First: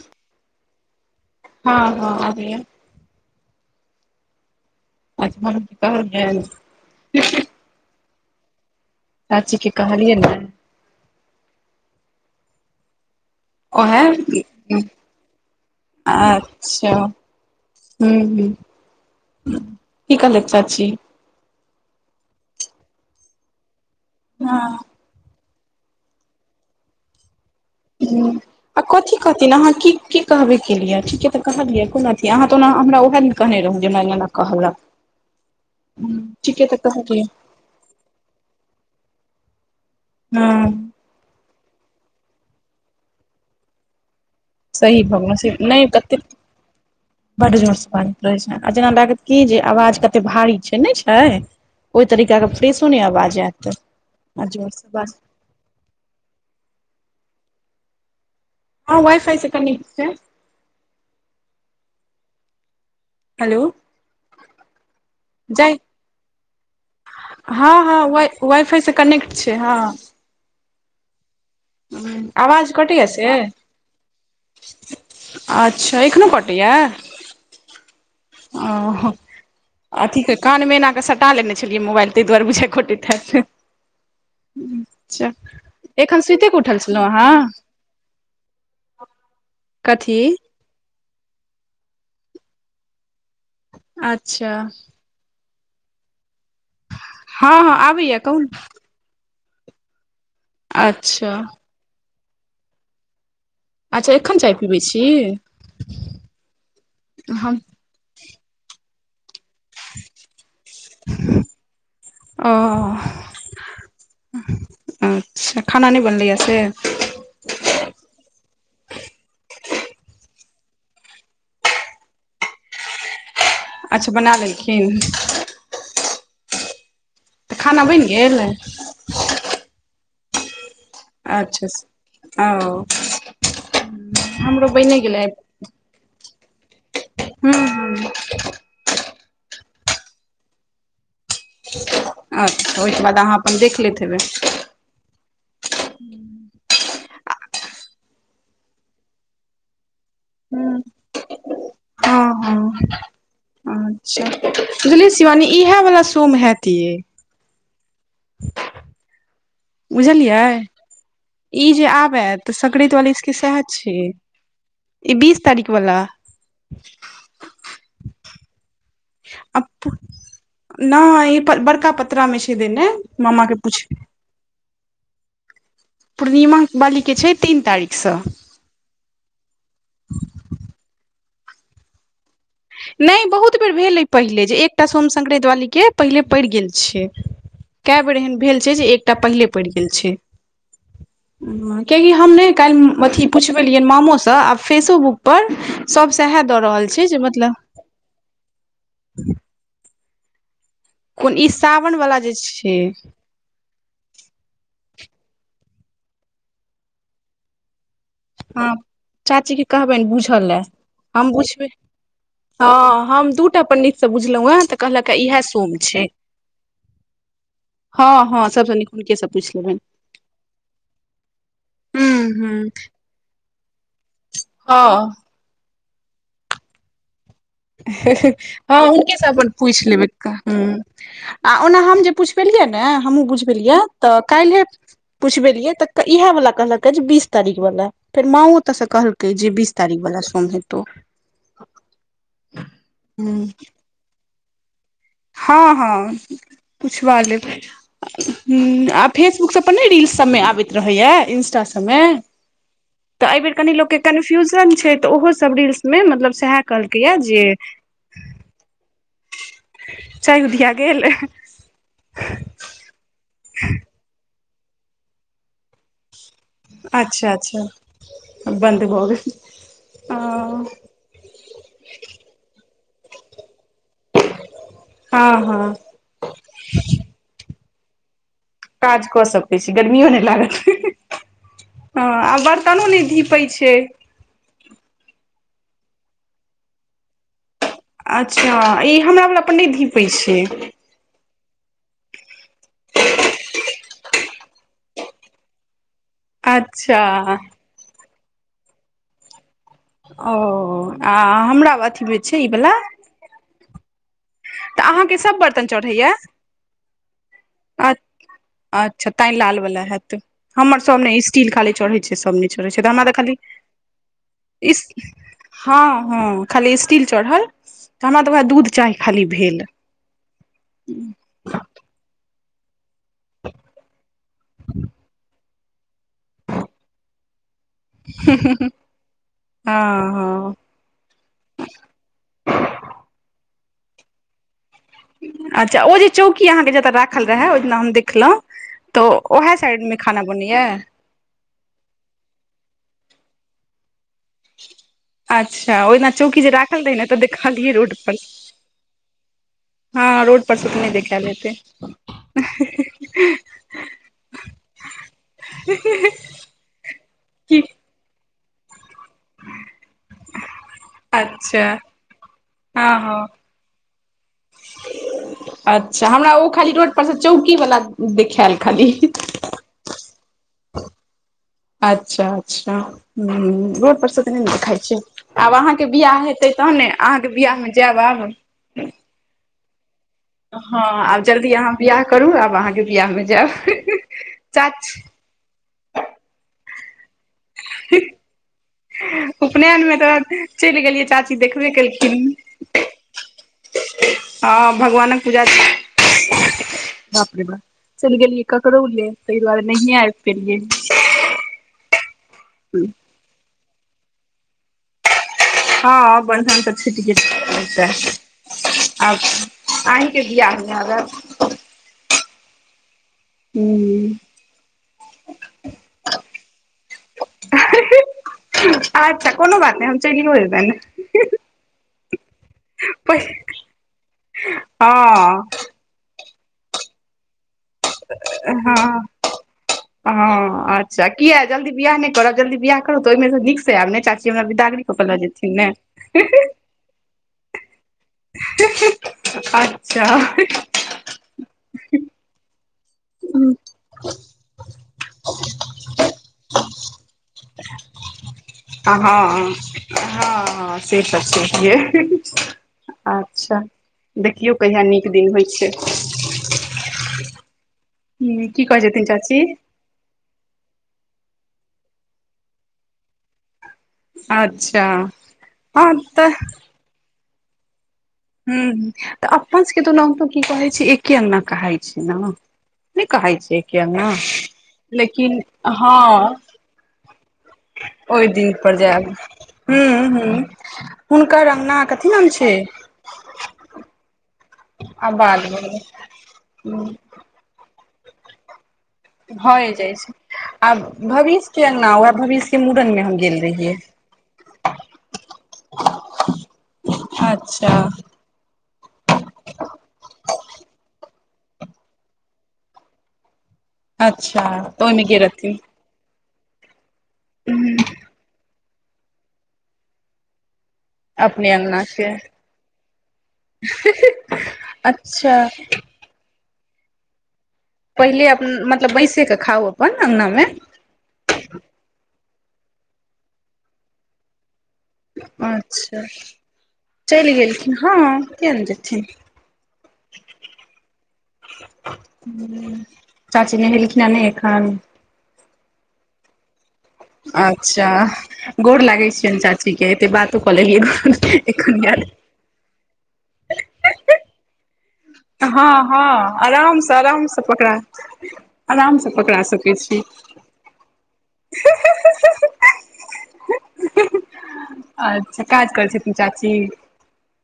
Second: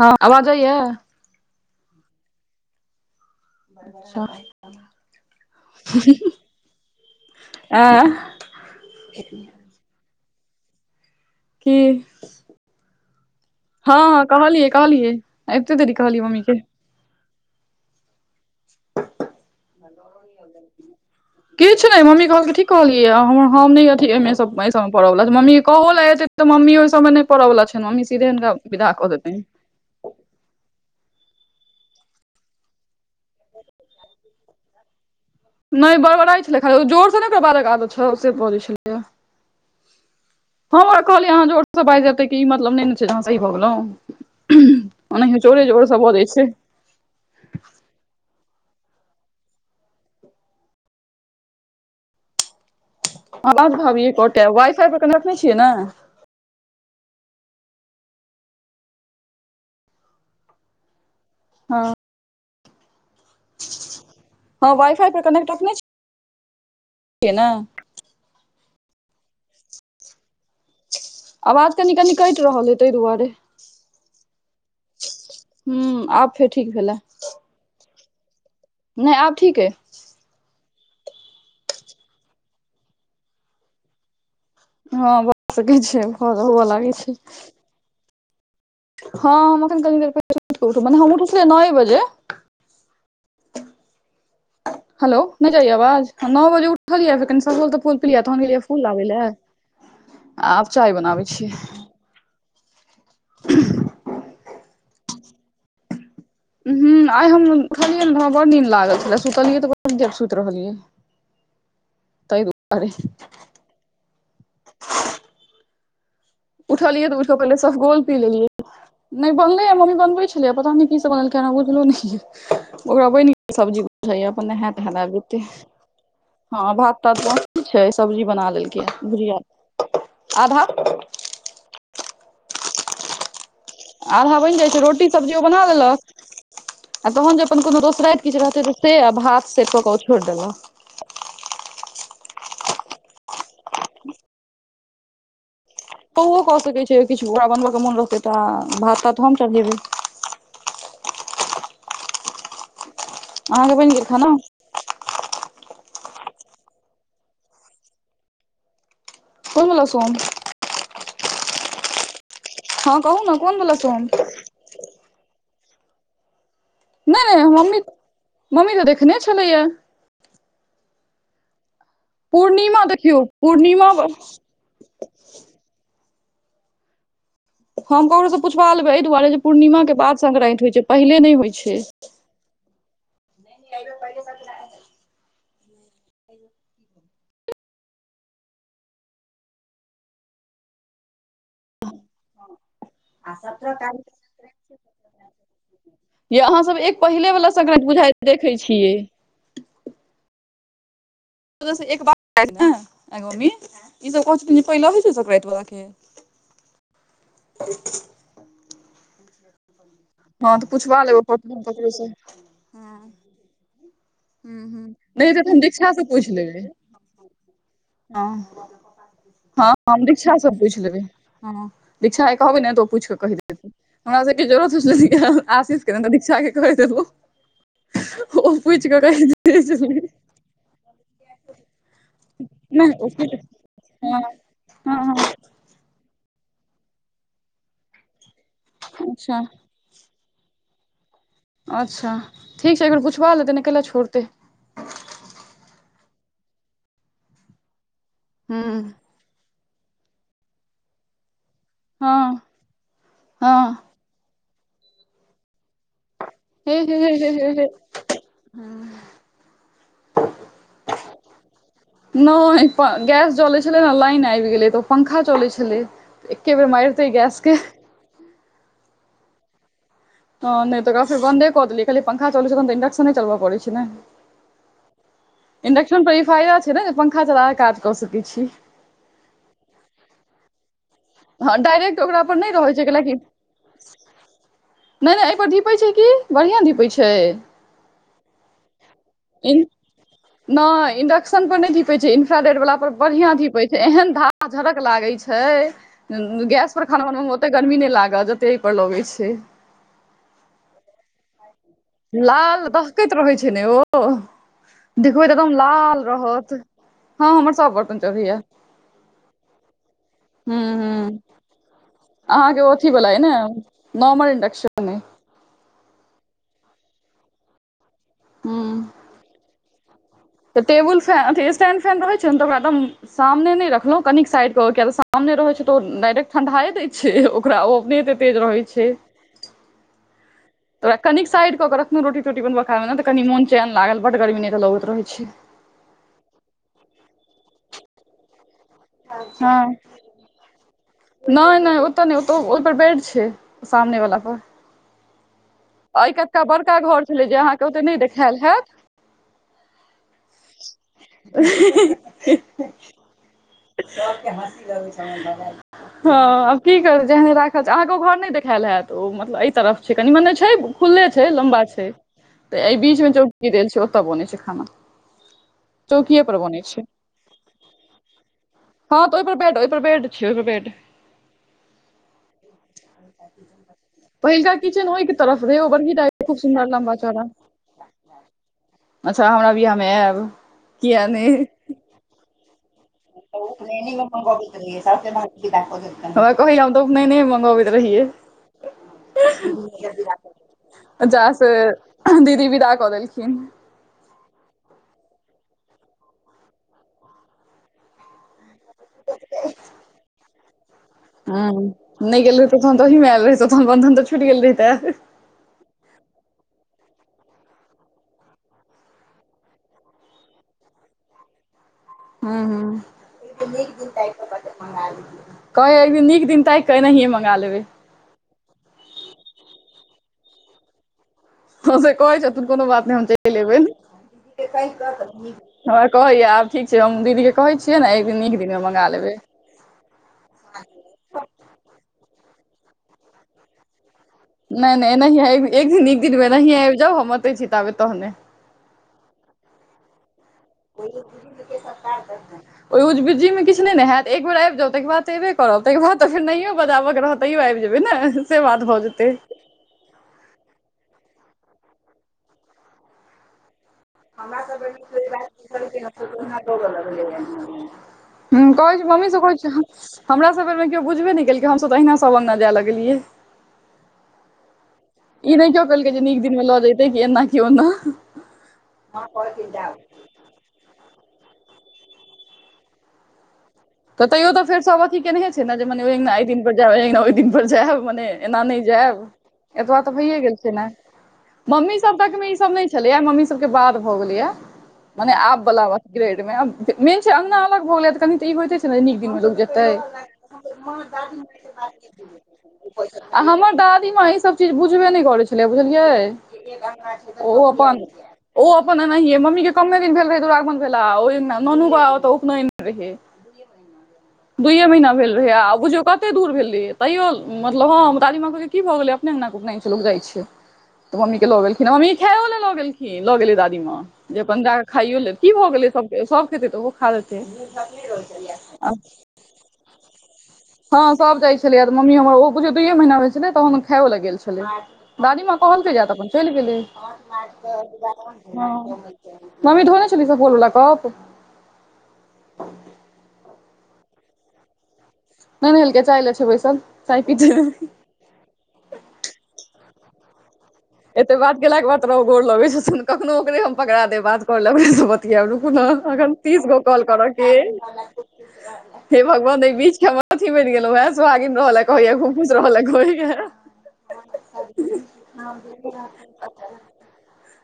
हँ आवाज जाइयै हँ हँ आबय ये [unintelligible] [unintelligible] कहलियै आँ चाचीे के कहलियै ने की हँ ओहे हँ कहलियै कहलियए अबिते देरी कहलियै मम्मी के अच्छा हं हं की कहलैथ चाची? किछु नहि मम्मी कहलकै ठीक कहलियै हम हम नहि अथि अय मे सब अय हँ सब [unintelligible] मम्मी कहो लै एतै तऽ मम्मी ओहि सबमे नय पड़वला छै हूं आ कथी कहथिन अहाँ की की कहबे केलियै ठीके तऽ कहलियै कोन अथी अहाँ तऽ ओना हमरा उएह दिन कहने रहौ जे हमरा एना एना कहलक [inaudible] नहि बड़बड़ाय छलै ठीके तऽ खाली जोर से कहलियै ने कियो बाजैत आबय छौ से बजै छलैये हँ ह हम ओकरा कहलियै अहाँ जोरसँ बाजि लेब तैके ई मतलब नहि ने छै जे अहाॅं सही भऽ गेलहुँ सही [unintelligible] भऽ ओनाहु चोरो जे नहि जोर सऽ कते बजै छै बड जोर से बाजैत रहैत छै आ जेना लागत की जे आवाज कते भारी छै ने छै ओहि तरीकाके फ्रेशो नहि आवाज आयत भाभी आ कटैया वाइ फाइ जोरसँ बाजत [unintelligible] ने हँ वाइफाइ से कनेक्ट छै हँ हेलो हँ वाइ- फाई पर कनेक्ट रखने जय छी। हँ- हँ, व- वाई -फाई, से कनेक्ट छै हँ। आवाज कनि -कनि कटि रहल आवाज हइ तै कटैया से दुआरे। अच्छा हूँ एखनो आब फेर ठीक कटैया। भेलै आ नहि आब ठीक अइ अथीे कानमे एना कऽ सटा लेने छलियै मोबाइल, तै दुआरे बुझाइया कटैत हैत। हँ अच्छा भऽ सकैत छै एखन सुत कऽ हुअ उठल लागै छलहुँ छै अहाँ। हँ हम एखन कनी देर कथी पहिले सुइते के उठलौ, हम उठुै नऐ बजे। अच्छा! हेलो नै जाइया आवाज, नअ बजे उठलियै कनि हँ सफगोल हँ -तफगोल आबैया पिलयै, कहू तहन ने गेलयै हैं फूल लाबै लए, आब चाय बनाबै अच्छा छियै। अच्छा एखन चाय पीबै छी। ह आइ हम उलियै ने बड़ नीन लागल छलै, सुतलियै तबो ताहि ओ। दुआरे अच्छा खाना नहि बनलैया? उठलियै तऽ उइठ के पहिले सफगोल पी लेलियै। नै बनले ह ममी बनबे छले, पता ने की सब बनेलक हमरा बुझलो नै या ओकरा बैन सब्जी अच्छा बुझाइया बना अपन नहैत, लेलखिन तैहैत हँ भात- तात तऽ खाना छुछे बनि सब्जी बना गेल लेलकै, बुझिय आधा अच्छा ओ। आधा बनि हमरो जाइ छै, बने रोटी गेलै सब्जी ओ बना लेलक। आ तहन जे हूँ अपन कोनो हूँ दोसराइत किछु रहतै से, आ भात से कऽ के ओ छोड़ि देलक। अच्छा ओहिके बाद अहाँ अपन देख लैत हेबै। तऽ उहो कऽ सकै छै, किछु ओकरा बनबय के मोन रहतै तऽ, आ भात- तात हम चढ़ेबै। हूँ हँ- अहाँके हँ बनि गेल अच्छा। खाना बुझलियै शिवानी इहै वाला सोम हैत यै। कोन वला सोम बुझलियै ई जे आब ऐत। तऽ सकड़ैत हँ वाली कहू ने सबके कोन सएह वला छै, सोम ई बीस तारीख वाला। नै- नै हम नै मम्मी तऽ देखने छलैया। नै ई प- बड़का पतरा मे छै पूर्णिमा देने देखियौ मामा के पूछ पूर्णिमा पूर्णिमा बाली के छै तीन तारीख हम सँ ककरोसँ पुछवा लेबै, एहि दुआरे जे पूर्णिमाके बाद संक्रान्ति होइत छै, पहिले नै होइत छै। नै बहुत बेर भेल अइ पहिले, जे एकटा सोम संक्रांति वाली के पहिले पड़ि गेल छै। कए बेर एहन भेल छै, जे एकटा पहिले पड़ि गेल छै। [inaudible] कियाकि हम ने काल्हि अथी पुछबेलियै मामोसँ, आ फेसोबुक पर सभ सएह या दऽ अहाँ सब रहल एक छै, जे पहिले मत वाला संक्रान्ति बुझाइ देखै छियै। कोन ई ओतसे सावन एक वाला जे बात आइत ने छै आइं गे मम्मी। ई सब कहै छथिन जे, पहिलही छै संक्रांति वाला के। हँ चाची के कहबनि बुझ हँ तऽ पूछवा लेब अपन ओ ककरो से हँ हम दू टा पंडितसँ बुझलहुँ हैं, तऽ हूँ कहलक हैं नहि इएह हेतै तऽ हम सोम दीक्षा से छै। पूछि लेबै हँ- सबसँ नीक हुनकेसँ पूछि हँ लेबनि हम दीक्षा से पूछि लेबै हं। हूँ दीक्षा के कहबै हूँ ने त ओ पूछि क कहि देत। एथिन हमरा सबके जरूरत होइ छलै त हँ ठीके आशीष के नहि त दीक्षा के कहि देलौं। हँ हुनके से अपन पूछि लेबै छलै कहं हम्म आ ओना हम जे पुछबेलियै ने, हमहूँ नहि बुझबेलियै तऽ हँ काल्हे हँ हँ पुछ बेलियै तऽ इएह वाला कहलकै जे बीस तारीख वाला, फेर मां ओतऽ से कहलकै अच्छा जे बीस तारीख वाला सोम हेतौ। अच्छा ठीक छै, एक बेर पुछबा लेतै ने कैला छोड़तै। हँ-हँ पुछवा लेबै हूँ हम्म आ फेसबुक सब पर नहि रील्स सबमे आबैत रहैया इंस्टा सबमे, हँ तऽ एहिबर कनी हँ लोकके कन्फ्यूजन छै, तऽ ओहोसभ रील्समे मतलब सैह‌ए कहलकैया जे हम्म चाय उधिया गेल। नहि प गैस जलै छलै न लाइन आबि गेलै, तऽ ओ पंखा चलै छलै। एके बेर मारितै गैस के अच्छा-अच्छा बन्द भ गेल। ह नहि तऽ ओकरा फेर बन्दे कऽ देलियै, कहलियै पंखा चलै छलै तहन त इंडक्शने चलबऽ पड़ै छै ने। हँ-हँ इंडेक्सन पर ई फायदा छै ने जे पंखा चला कऽ काज कऽ सकै छी। काज कऽ सकै छी गर्मियो नहि लागत। डायरेक्ट हँ ओकरा आ पर नहि रहै छै बर्तनो नहि धीपै छै। नहि-नहि एहिपर धीपै छै की, बढ़ियां धीपै छै। अच्छा ई हमरा वला पर नहि धीपै छै। इंडेक्शन पर नहि धीपै छै, इन्फ्राडेड वाला पर बढ़ियां धीपै छै, एहन धाह झरक लागै छै। गैस पर अच्छा खाना बनबऽ मे ओते गर्मी नहि लागत, जतेक एहि पर लगै छै। ओं आ हमरा अथि लाल दहकैत रहै छै ने ओ, तऽ अहाँके देखबै त सभ एकदम बर्तन लाल चढ़ैया रहत। हँ हमर सब बर्तन चढ़ैया। अच्छा तैंय लाल बाला हैत, हूं हमर हूं सब नहि स्टील खाली चढ़ै छै, सब नहि चढ़ै छै त हमरा त खाली नार्मल इंडक्शन अय। हँ-हँ खाली स्टील चढ़ल, त हमरा त ओएह हूं दूध चाही खाली भेल। तऽ टेबल फै स्टैंन्ड फैन रहै छै न, त ओकरा दम सामने नहि रखलहुँ, कनिक साइड क क किया त सामने रहै छै तऽ ओ डायरेक्ट ठण्ढाए दैत छै, ओकरा ओ अपने एते तेज रहै छै। हँ-हँ तो ओकरा कनिक साइड क क रखनौ, रोटी-तोटी बन बऽ काल में तऽ कनि मोन चैन लागल, बड गर्मी नहि तऽ लगैत रहै छै। अच्छा ओ जे चौंकी अहाँके जतऽ राखल रहए ओहि दिना हम देखल‌ऊ तोऽ ओहै साइडमे खाना बनै यैं। नहि-नहि ओतऽ नहि ओत ओहि पर बेड छै सामने बला पर। अच्छा ओहि दिना एहि चौंकी कतका जे बड़का राखल रहै घर न तऽ छलै जे अहाँके देखलियै ओते नहि रोडपर देखायल स। हैत हँ रोड पर से त नहि देखैल हेतै। सबके हँसी लगै छै हमर बनैल हँ आब की करू जेहने की राखल छ अहाँके ओ घर नहि देखायल हैत। त ओ मतलब एहि तरफ छै कनि, मने छै खुलले छै लम्बा अच्छा छै। तऽ एहि हँ बीच मे हँ चौंकी देल छै, ओत बनैं छै खाना। अच्छा चौकिए हमरा पर ओ बनै खाली छै रोड पर से चौकी वाला दे हँ तऽ ओहि पर बेड- ओहि पर बेड छै-ओहि पर बेड। अच्छा-अच्छा हम्म रोड पर से त नहि न पहिलका देखाय किचन छै, ओहिके तरफ आब रहै ओ अहाँके बड़की टा बियाहे। खूब हेतै सुन्दर तहने, लम्बा अहाँके चौड़ा बिआाहमे जायब आब। अच्छा! हमरा बिआाहमे आयब। हँ, किया आब जल्दी अहाँ बिआह करू, आब अहाँके बियाहमे जायब उपलयने मे भ गेल छलैय, चाची साफ कहलिन [unintelligible] भक। कहहि तऽ अपने ने मंगबैत रहियै। उपनयनमे तऽ चलि गेलियै जा चाची, से देखबे केलखिन। दीदी विदा कऽ देलखिन हँ भगवानक पूजा! बापरे बा चलि गेललियऐ ककरोले, तहि दुारे नहि आय पेलियै। ह, नहि गेल रहितौ तन तऽहीमे आयल रहैतो, तनन तऽ और छूटि गेल रही ते। हँ बधन त छुटि गेल रहितै। अआब अहींके बियाह मे अगर हू- हू। न नीक दिन हूँ। त मंगा लेबे। अचछा! कोनो बात नहि, हम चलियो एबैन। ह से कहै छथिन, कोनो बात नहि, हम चलि अबैन। हँ हमरा कहैया आब ठीक छै, हम दीदीके कहै छियैने, एक दिनमे मङँगा हँ। लेबै। हँ, अच्छा! किया जल्दी बियाह नहि करब, जल्दी बियाह करब तऽ, ओहिमे नीकसँ आयब ने, चा नहि -नहि नह आ एक दिन एक दिनमेहीं आ जाउ, हम म एते छी, ताबे तहने। [inaudible] अच्छा! ओहिमे खुशी से के सतकार करतैन। ओहि उजबीजी मे हँ। किछु नहि ने हयत, एक बेर आबि जाउ, तेकर बाद त एबे करब, तेकर बादऽ फेर नहियो बजाबऽके रहत तैयो आबि जेबै ने, से बात भऽ जेतै। हँ- हँ, से त छैहे, अच्छा! देखियौ कहिया नीक दिन होइत छै? [unintelligible] ह की कहै कह छथिन ममी से कह चाची? छै। हमरा सभ बैर मे केओ बुझबे नहि केलकै, हम तऽ अहिना सब अङ्गनाय जै लगलियै। अच्छा! ई नहि को कलकै हँ जे निक तऽ दिन मे लऽ जैते, कि एना की ओन्ना। हुँ, त अपन सभ के त ओनाहतो की कहै छै, एके अङ्गना कहै छै, ने नहि कहै छै? एके तऽ अंगना तैयो तऽ फेर सब अथी केनेह लेकिन छै ने, जे मने हँ ओङ्गना दिन पर जायब, अना ओहि दिन पर जायब, मने ओहि एना दिन नहि पर जायब, एतबा तऽ ह्म- भइए गेल ह्म, छै ने हुनकर अंगना कथी नाम छै? यऽ मम्मी सबके बाद भऽ गेलै या। मने आबाद आब वला ग्रेड मे, मेन छै अगना अलग भ गेलै त, कनि तऽ ई होइते छै ने नीक दिन में लोग जेतै। भए जाइ छै माँ आ भविष्य के अंगना उएह भविष्य के मूड़न मे हम [unintelligible] गेल हमर रहियै दादी माँ ई सब चीज बुझबे नहि करैत छै। छलै, बुझलियै, ओहो अच्छा अपन [unintelligible] ओ अपन एनहिये, मम्मी के कमे दिन भेल रहै दुरागमन भेला ओ अंगना, ननू बाबा ओत्तअ उपनइन रहय। अच्छा दुइयए तऽ महीना ओहिमे भेल गेल रहै, रहथिन आब बुझियो क कते दूर भेलै, तैयो मतलब हँ, दादी मां कहलके की भऽ गेलै, अपने अंगना के उपनइन छै, लोक जाइत छैै। तऽ मम्मी के लऽ अपने गेलखिन, अंगना मम्मी के खायो ले लऽ गेलखिन, लऽ गेलै दादीमााँ। जे अपन जा कऽ खाइयो लेत, की अच्छा भऽ गेलै सभ खेतै तऽ ओहो खा लतै। पहिले अपन मतलब, बैसे के खाउ अपन अङगना मे। हँ, सब जाइ छलै, मम्मी हमर ओ बुझियो दुइयए महीना भेल छलै, तहन खायो ल गेल छलै। दादीमा कहलके जायलै, अच्छा तऽअपन चलि गेलै, चलि गेलखिन किया हँ। ने जेथिन मम्मी धोने छलीह सपबोल वला कप चाची नहेलखिन हन नै एखन नै नहलकै चाय लेय छै, बैसल चाय पीते अच्छा गोर लागैन छियैन चाची के एते बात तऽ क लेलिये एते बात गन केलाके बाद एखन तोरा ओ याद गोर लगै छथुन। कखनो ओकरे हम पकड़ा देब बात कऽ लेबै ओकरा से बत तियेब रुकू हँ नेयऽ हँ अखन तीस गो कॉल आरामसँ करऽ केय आरामसँ पकड़ा हे आरामसँ पकड़ा भगवान अय सकै बीच के हम छी अथी गेलउ हन सुआगिन रहलै कहय या खूब खुश रहयलऽ कहय ये अच्छा काज करै छथिन चाची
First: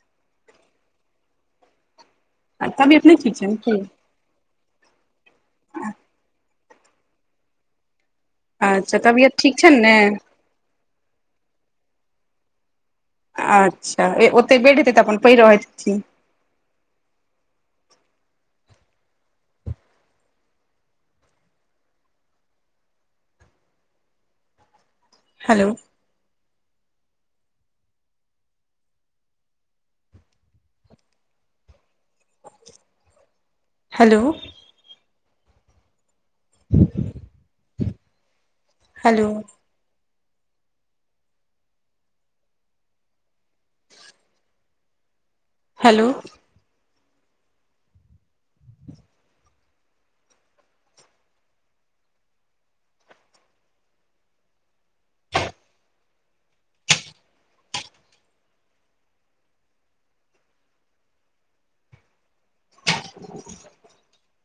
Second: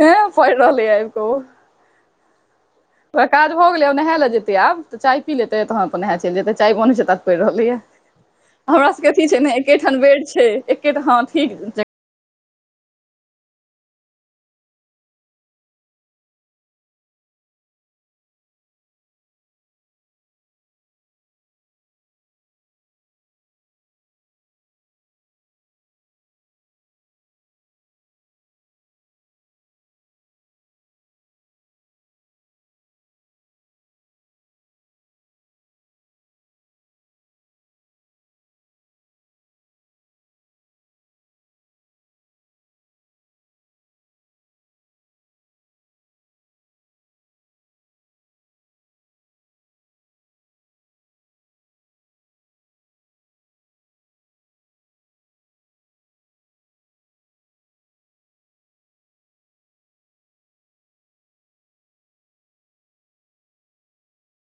हे पड़ि रहले यए ओ तबियत नहि ओकरा ठीक काज छनि भऽ की गेलै नहाय ले जेते आब तऽ चाय पी लेतै तहन अपन नहा चलि जेतै चाय बनै छैय ता पड़ि रहलैए। हमरा अच्छा सबके अथी तबियत छैय, नेय ठीक छनि ने एकेठाम बेड छै एकेठ हां ठीक। अच्छा ओते बेड हेतै तऽ अपन पढ़ि रहैत छी। हलो हलो [inaudible] हलो हलो [inaudible]